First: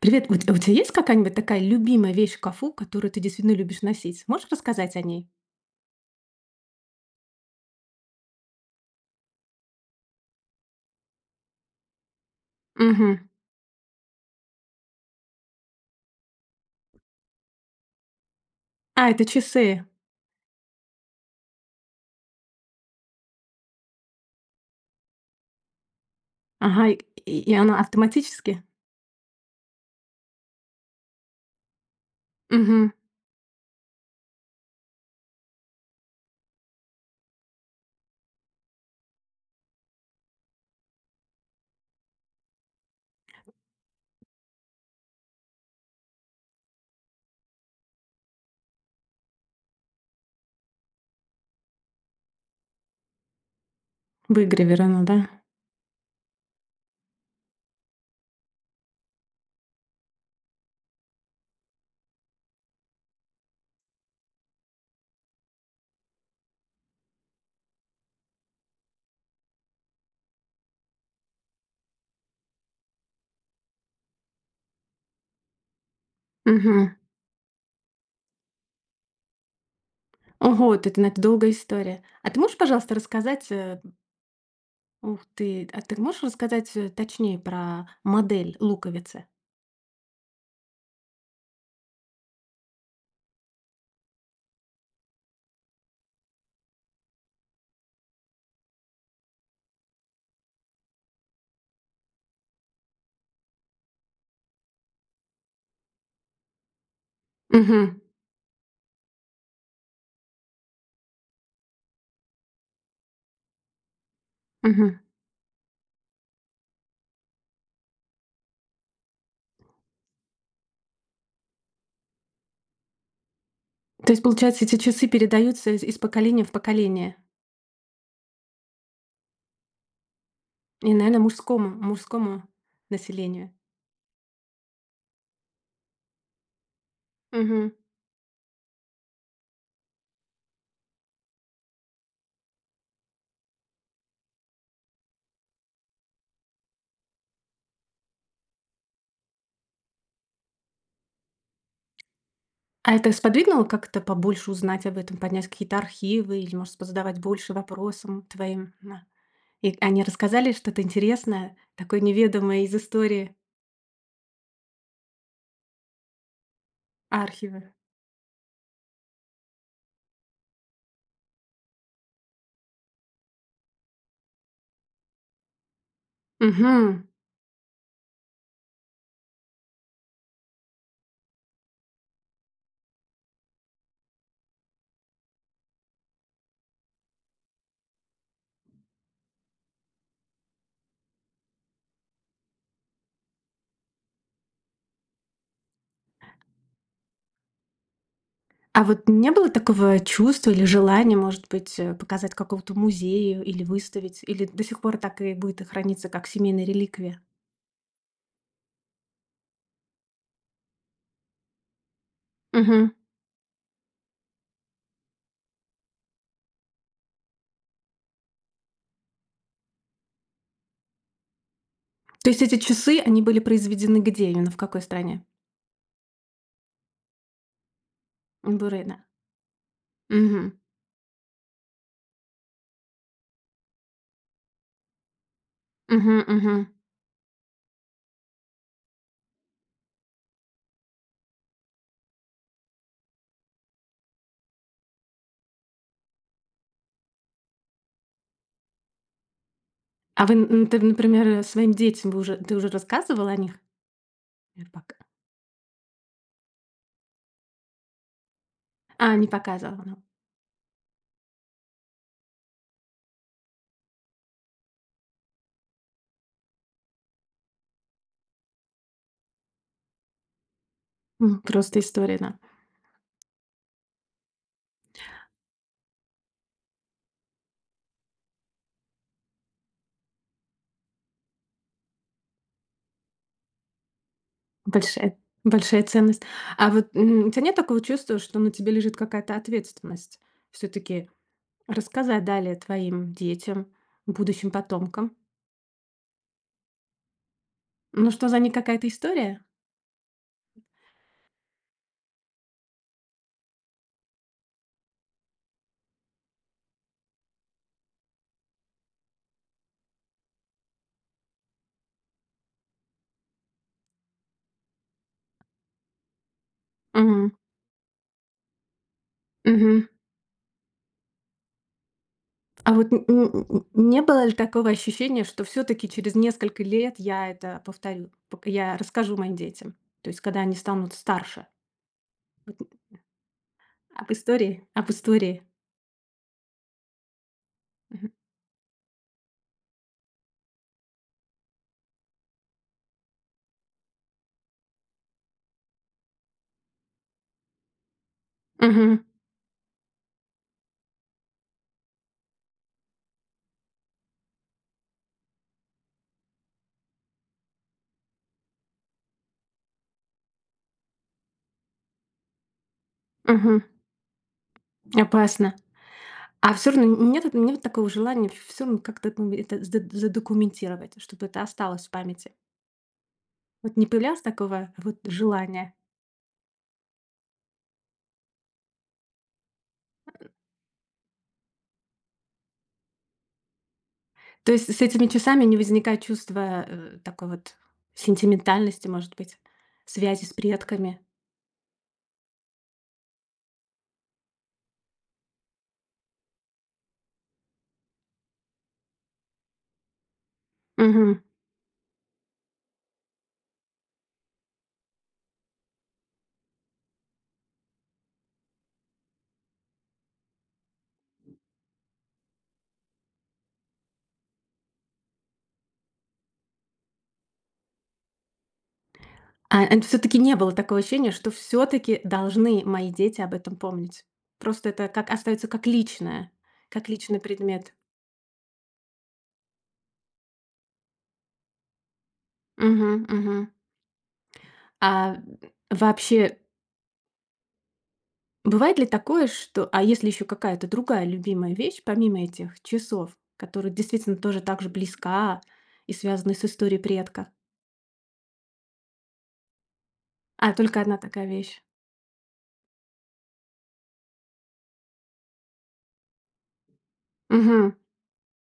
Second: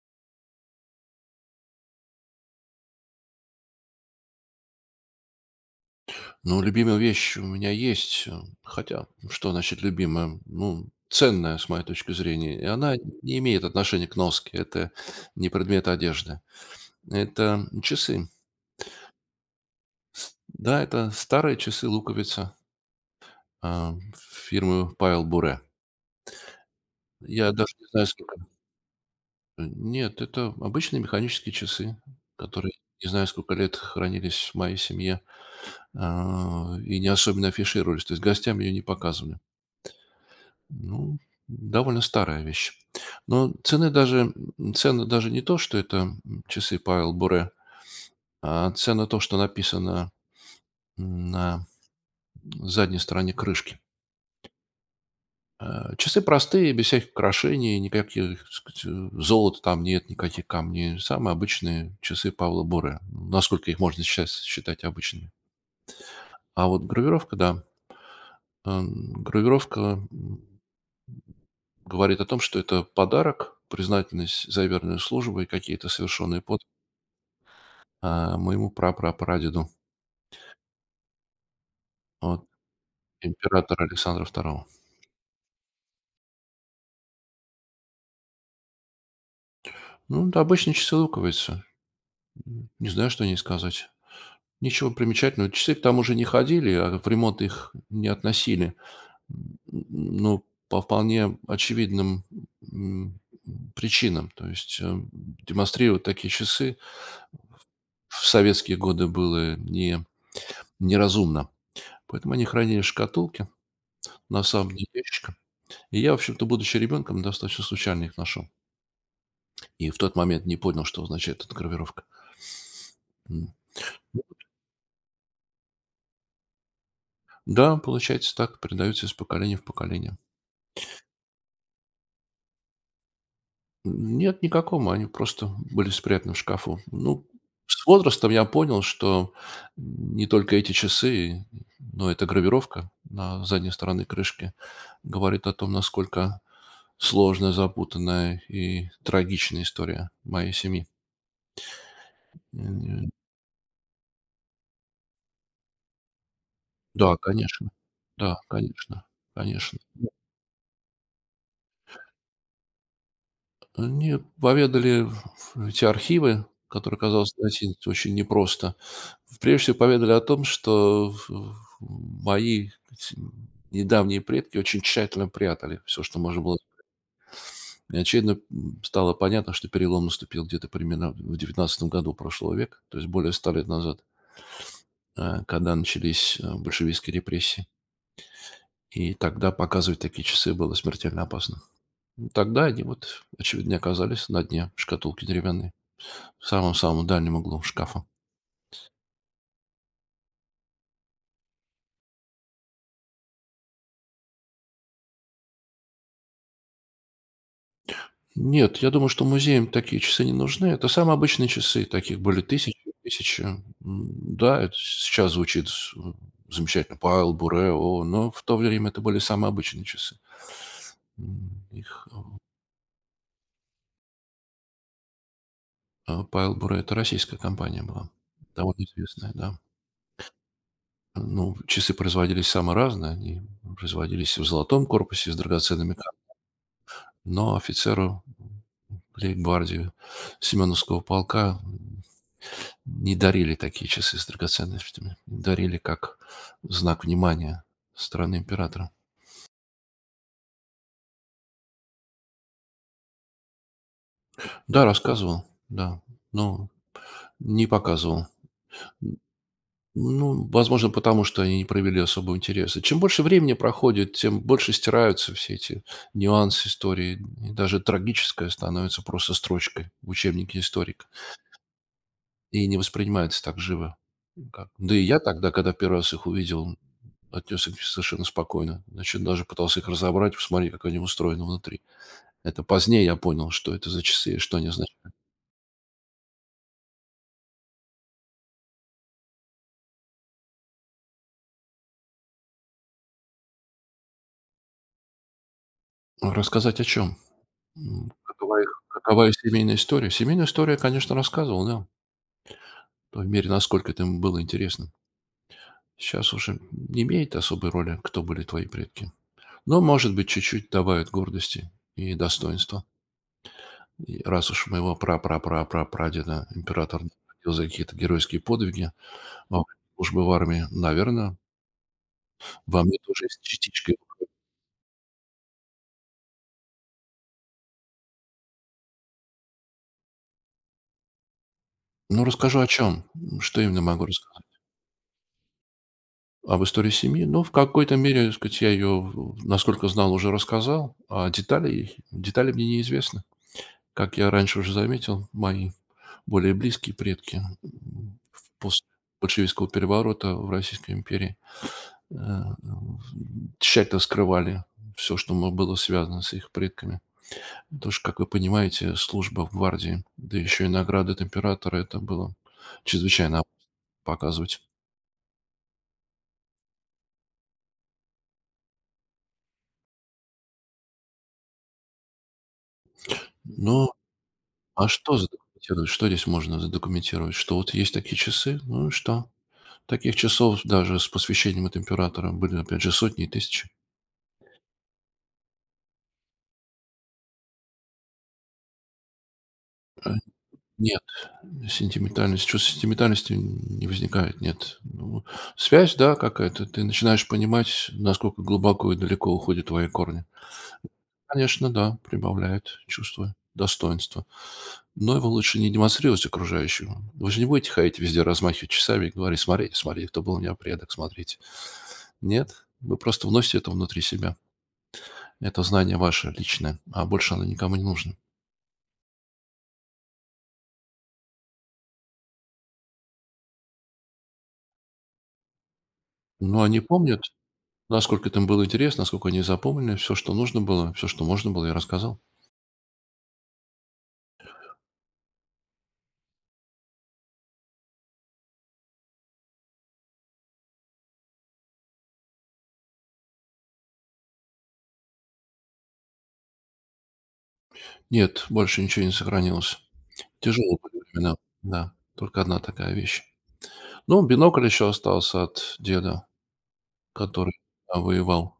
Привет, у тебя есть какая-нибудь такая любимая вещь в шкафу, которую ты действительно любишь носить? Можешь рассказать о ней? Ну, любимая вещь у меня есть, хотя что значит любимая? Ну, ценная, с моей точки зрения. И она Мгм. не имеет отношения к носке. Это не предмет одежды. Это часы. А, это часы. Да, это старые часы луковица а, фирмы Павел Буре. Ага, и, Я и даже она не знаю, сколько. автоматически? Нет, это обычные механические часы, которые Мгм. не знаю, сколько лет хранились в моей семье, и не особенно афишировались. То есть гостям ее не показывали. Ну, довольно старая вещь. Но цены даже, даже не то, что это часы Павел Буре, а цена то, что написано на задней стороне крышки. Выгравирована, да? Часы простые, без всяких украшений, никаких, так сказать, золота там нет, никаких камней. Самые обычные часы Павла Буре, насколько их можно сейчас считать обычными. А вот гравировка, да, эм, гравировка м, говорит о том, что это подарок, признательность за верную службу и какие-то совершенные подвиги, Мгм. Моему прапрапрадеду, Ого, вот это, ну, это долгая история. А ты от можешь, пожалуйста, рассказать, императора Александра второго. ух ты, а ты можешь рассказать точнее про модель луковицы? Ну, это обычные часы луковицы. Не знаю, что о ней сказать. Ничего примечательного. Часы к тому же не ходили, а в ремонт их не относили. М, Ну, по вполне очевидным м, причинам. То есть демонстрировать такие часы Мгм. в советские годы было не, неразумно. Поэтому они хранили в шкатулке на самом дне Мгм. ящичка. И я, в общем-то, будучи ребенком, достаточно случайно их нашел. И в тот момент не понял, что означает эта гравировка. М. То есть, получается, эти часы передаются из поколения в поколение. Да, получается так, передаются из поколения в поколение. И, наверное, мужскому, мужскому населению. Нет никакого, они просто были спрятаны в шкафу. Ну, Мгм. с возрастом я понял, что не только эти часы, но эта гравировка на задней стороне крышки говорит о том, насколько сложная, запутанная и трагичная история моей семьи. А М, это э, сподвигнуло как-то побольше узнать об этом, поднять какие-то архивы или, может, Да, позадавать больше конечно. вопросам Да, твоим? конечно. На. И Конечно. они рассказали что-то интересное, такое неведомое из истории Они поведали эти архивы, которые оказалось архива? найти очень непросто. Прежде всего поведали о том, что мои эти недавние предки очень тщательно прятали все, что можно было. Мгм. И очевидно, стало понятно, что перелом наступил где-то примерно в 19-м году прошлого века, то есть более 100 лет назад, когда начались, большевистские репрессии. И тогда показывать такие часы было смертельно опасно. Тогда они вот, очевидно, оказались на дне шкатулки деревянной. В самом-самом дальнем углу шкафа. А вот не было такого чувства или желания, может быть, показать какому-то музею или выставить? Или до сих пор так и будет и храниться как семейная реликвия? Нет, я думаю, что музеям такие часы не нужны. Это самые обычные часы. Таких были тысячи, Мгм. тысячи. Да, это сейчас звучит замечательно. Павел Буре, но в то время это были самые обычные часы. М, Их, То есть эти часы, они были произведены где именно, в какой стране? Павел Буре, это российская компания была. В Довольно Бурено. известная, да. Угу. Ну, часы производились самые разные. Они производились в золотом корпусе с драгоценными камнями. Мгм. Но офицеру лейб-гвардии Семеновского полка не дарили такие часы с драгоценностями. Дарили как знак внимания со стороны императора. А вы, н ты, например, своим детям вы уже ты уже рассказывала о них? Или Да, пока? рассказывал, да, но не показывал. А, не показывала, ну. Ну, возможно, потому что они не проявили особого интереса. Чем больше времени проходит, тем больше стираются все эти нюансы истории. И даже трагическое становится просто строчкой в учебнике историка. М, просто история, да. И не воспринимается так живо, как... Да и я тогда, когда первый раз их увидел, отнесся к ним совершенно спокойно. Значит, даже пытался их разобрать, посмотреть, как они устроены внутри. Это позднее я понял, что это за часы и что они означают. Большая большая ценность. А вот, у тебя нет такого чувства, что на тебе лежит какая-то ответственность, все таки рассказать далее твоим детям, будущим потомкам? Рассказать о чем? Ну, что за ней Какова их, какая-то какова их история? семейная история? Семейную историю я, конечно, рассказывал, да, в той мере, насколько это им было интересно. Сейчас уже не имеет особой роли, кто были твои предки. Но, может быть, чуть-чуть добавит гордости и достоинства. И раз уж моего пра-пра-пра-прадеда император Мгм. наградил за какие-то геройские подвиги во время Мгм. службы в армии, наверное, А во вот н мне н тоже есть н частичка не было его. ли такого ощущения, что все таки через несколько лет я это повторю, пок я расскажу моим детям? То есть когда они станут старше? Ну, расскажу о чем, что именно могу Об рассказать. истории? Об истории. Об истории семьи? Ну, в какой-то Мгм. мере, так сказать, я ее, насколько знал, уже рассказал, а детали, детали мне неизвестны. Как я раньше уже заметил, мои более близкие предки, после Мгм. большевистского переворота в Российской империи Э, тщательно скрывали все, что мо было связано с их предками. Потому что, как вы понимаете, служба в гвардии, да еще и награды от императора — это было чрезвычайно опасно показывать. Опасно. А все равно н нет вот такого желания все равно как-то, ну, это за задокументировать, чтобы это осталось в памяти? Вот не Ну, появлялось такого а вот что желания? задокументировать? Что здесь можно задокументировать? Что вот есть такие часы, ну и что? Таких часов даже с посвящением от императора были, опять же, сотни и тысячи. То есть с этими часами не возникает чувства, такой вот сентиментальности, может быть, Э, связи с не предками? Сентиментальность, чувство сентиментальности не возникает, нет. Ну, связь, да, какая-то. Ты начинаешь понимать, насколько глубоко и далеко уходят твои корни. Мгм. Конечно, да, прибавляет чувство достоинства. Но его лучше не демонстрировать окружающему. Вы же не будете ходить везде, размахивать часами и говорить: смотрите, смотрите, кто был у меня предок, смотрите. Нет, вы просто вносите это внутри себя. Это знание ваше личное, а больше оно никому не нужно. А, это всё-таки не было такого ощущения, что все таки должны мои дети об этом помнить? Просто это как остается как личное, Но они как личный помнят. предмет. Насколько это им было интересно, насколько они запомнили, все, что нужно было, все, что можно было, я рассказал. Мгм, мгм. А вообще, бывает ли такое, что а если еще какая-то другая любимая вещь, помимо этих часов, которая действительно тоже так же близка и связана с историей предка? Нет, больше ничего не сохранилось. А, Тяжелые только одна были такая времена, вещь. да. Только одна такая вещь. Ну, бинокль еще остался от деда, который, Мгм. Воевал,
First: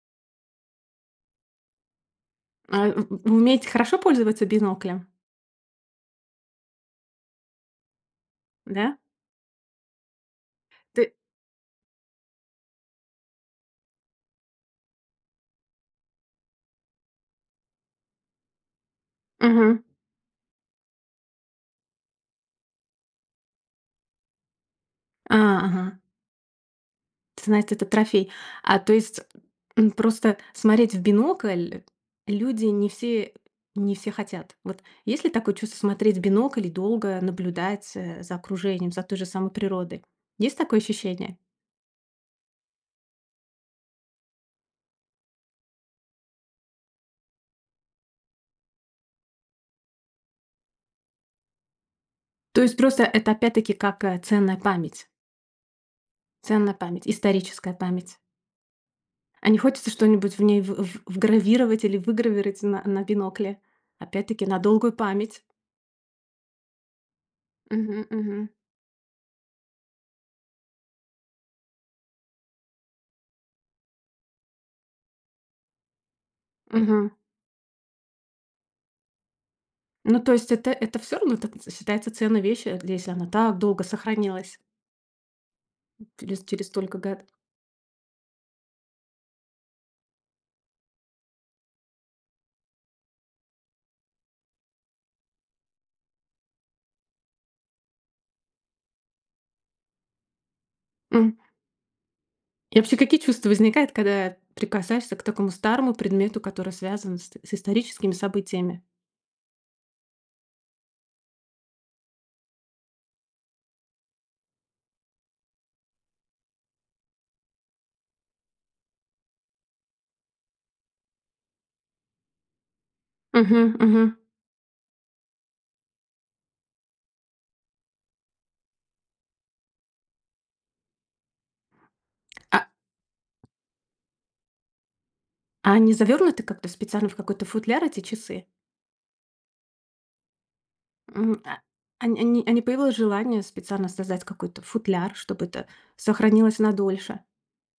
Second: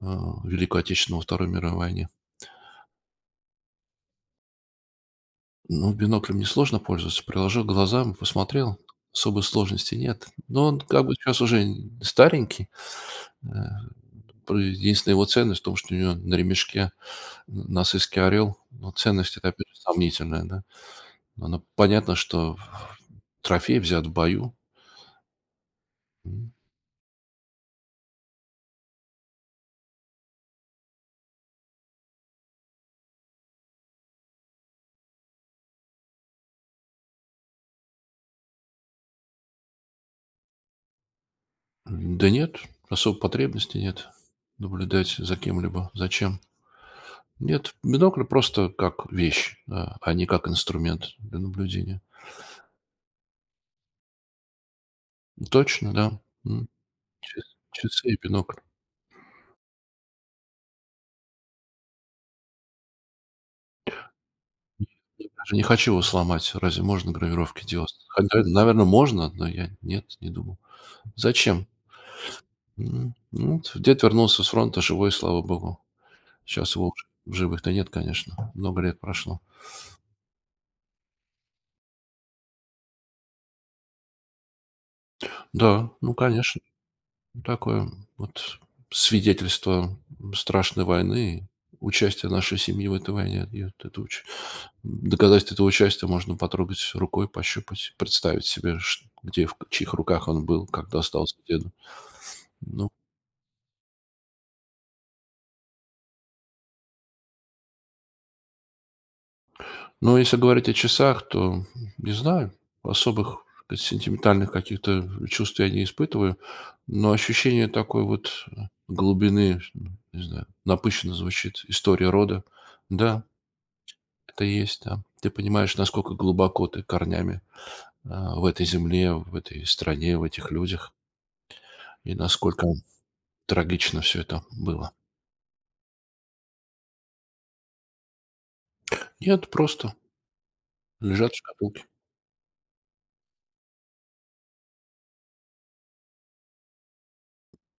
в Великую Отечественную, во Второй мировой войне. А, в вы умеете хорошо пользоваться биноклем, Ну, биноклем несложно пользоваться. Приложил к глазам, посмотрел, да? особой сложности нет. Но он как Ты бы сейчас уже старенький. Э, про единственная его ценность в том, что у него на ремешке Н насыский орел. Ну, ценность — это опять же мгм. сомнительная, да. Но ну понятно, что трофей взят в бою. А, ага. М. Ты знаешь, это трофей. А, то есть, просто смотреть в бинокль люди не все хотят. Вот есть ли такое чувство смотреть в бинокль и долго наблюдать, за окружением, за той же самой природой? Есть такое ощущение? Да нет, особой потребности нет наблюдать за кем-либо. Зачем? Нет, бинокль просто как вещь, да, а не как инструмент для наблюдения. То есть просто это опять-таки как, ценная память, Точно, да. М. ценная память, Ча историческая Часы память. и бинокль. А не хочется что-нибудь в ней в вгравировать или выгравировать на бинокле? Опять-таки на долгую Я память. даже не хочу его сломать. Разве можно гравировки делать? Мгм, мгм, Наверное, можно, но я нет, не думал. Зачем? Ну вот, дед вернулся с фронта живой, слава богу. Сейчас его уже мгм. в живых-то нет, конечно. Много лет прошло. Ну, то есть это все равно это считается ценной вещью, если она так долго сохранилась Да, ну, конечно, через столько год. такое вот свидетельство страшной войны, участие нашей семьи в этой войне. И вот это уч доказательство этого участия можно потрогать рукой, пощупать, представить себе, чт где, в чьих руках он был, когда М. остался деду. И Ну... вообще, какие чувства возникают, когда прикасаешься к такому старому предмету, который связан с историческими событиями? Но если говорить о часах, то не знаю. Особых, так сказать, сентиментальных каких-то чувств я не испытываю, но ощущение такой вот, глубины, не знаю, напыщенно звучит, история рода. Да, Мгм, мгм. это есть, да. Ты понимаешь, насколько глубоко ты корнями, в этой земле, в этой стране, в этих людях, и А насколько трагично все это было. Они завёрнуты как-то специально в какой-то футляр, эти часы? Нет, просто лежат в М, а шкатулке. А не появилось желание специально создать какой-то футляр, чтобы это сохранилось надольше?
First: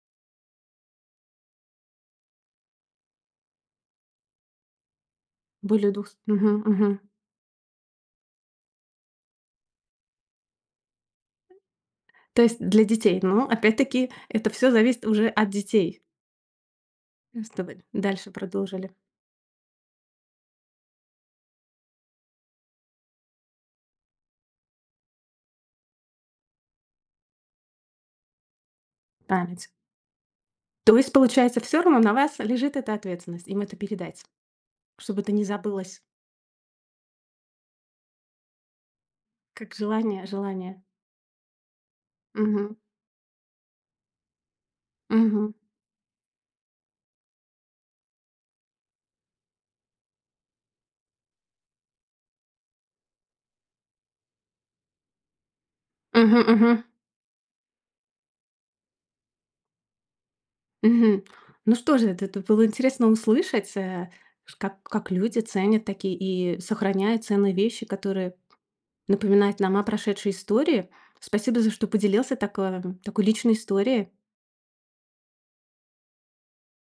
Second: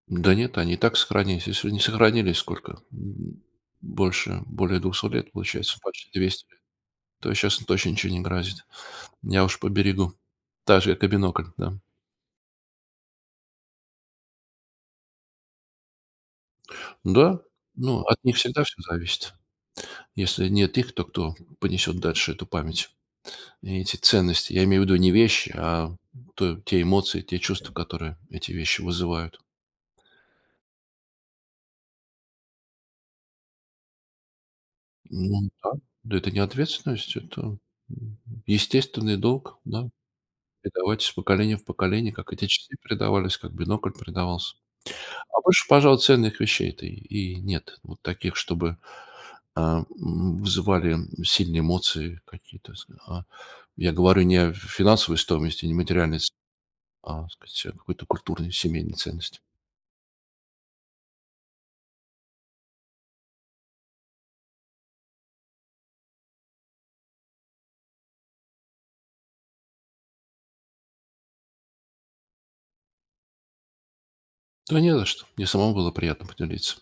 Да нет, они и так сохранились. Если не сохранились сколько? Больше, более 200 лет, получается, Более почти двух. 200 Мгм, лет, мгм. то сейчас точно ничего не грозит. Я уж поберегу. Так же, как и бинокль, да. То есть для детей. Ну, опять-таки, это все зависит уже от детей. Да, Сдавали. ну, от Дальше них всегда все продолжили. зависит. Если нет их, то кто понесет дальше эту память? И эти ценности, я имею в виду не вещи, а то, те эмоции, те чувства, которые эти вещи вызывают. Память. То есть, получается, все равно на вас лежит эта ответственность, им это передать, чтобы это не Ну да, забылось, да, это не ответственность, это м, естественный долг, как да. Желание. Передавать из поколения в поколение, как эти часы Мгм. передавались, как бинокль передавался. А Мгм. больше, пожалуй, ценных вещей-то и нет. Вот таких, чтобы, вызывали сильные эмоции какие-то. Я говорю не о финансовой стоимости, не материальной, Мгм мгм. Так сказать, о какой-то культурной, семейной ценности. Мгм. Ну что же, это было интересно услышать, э, ш как люди ценят такие и сохраняют ценные вещи, которые напоминают нам о прошедшей истории. Спасибо за что поделился такой личной историей. Да не за что. Мне самому было приятно поделиться.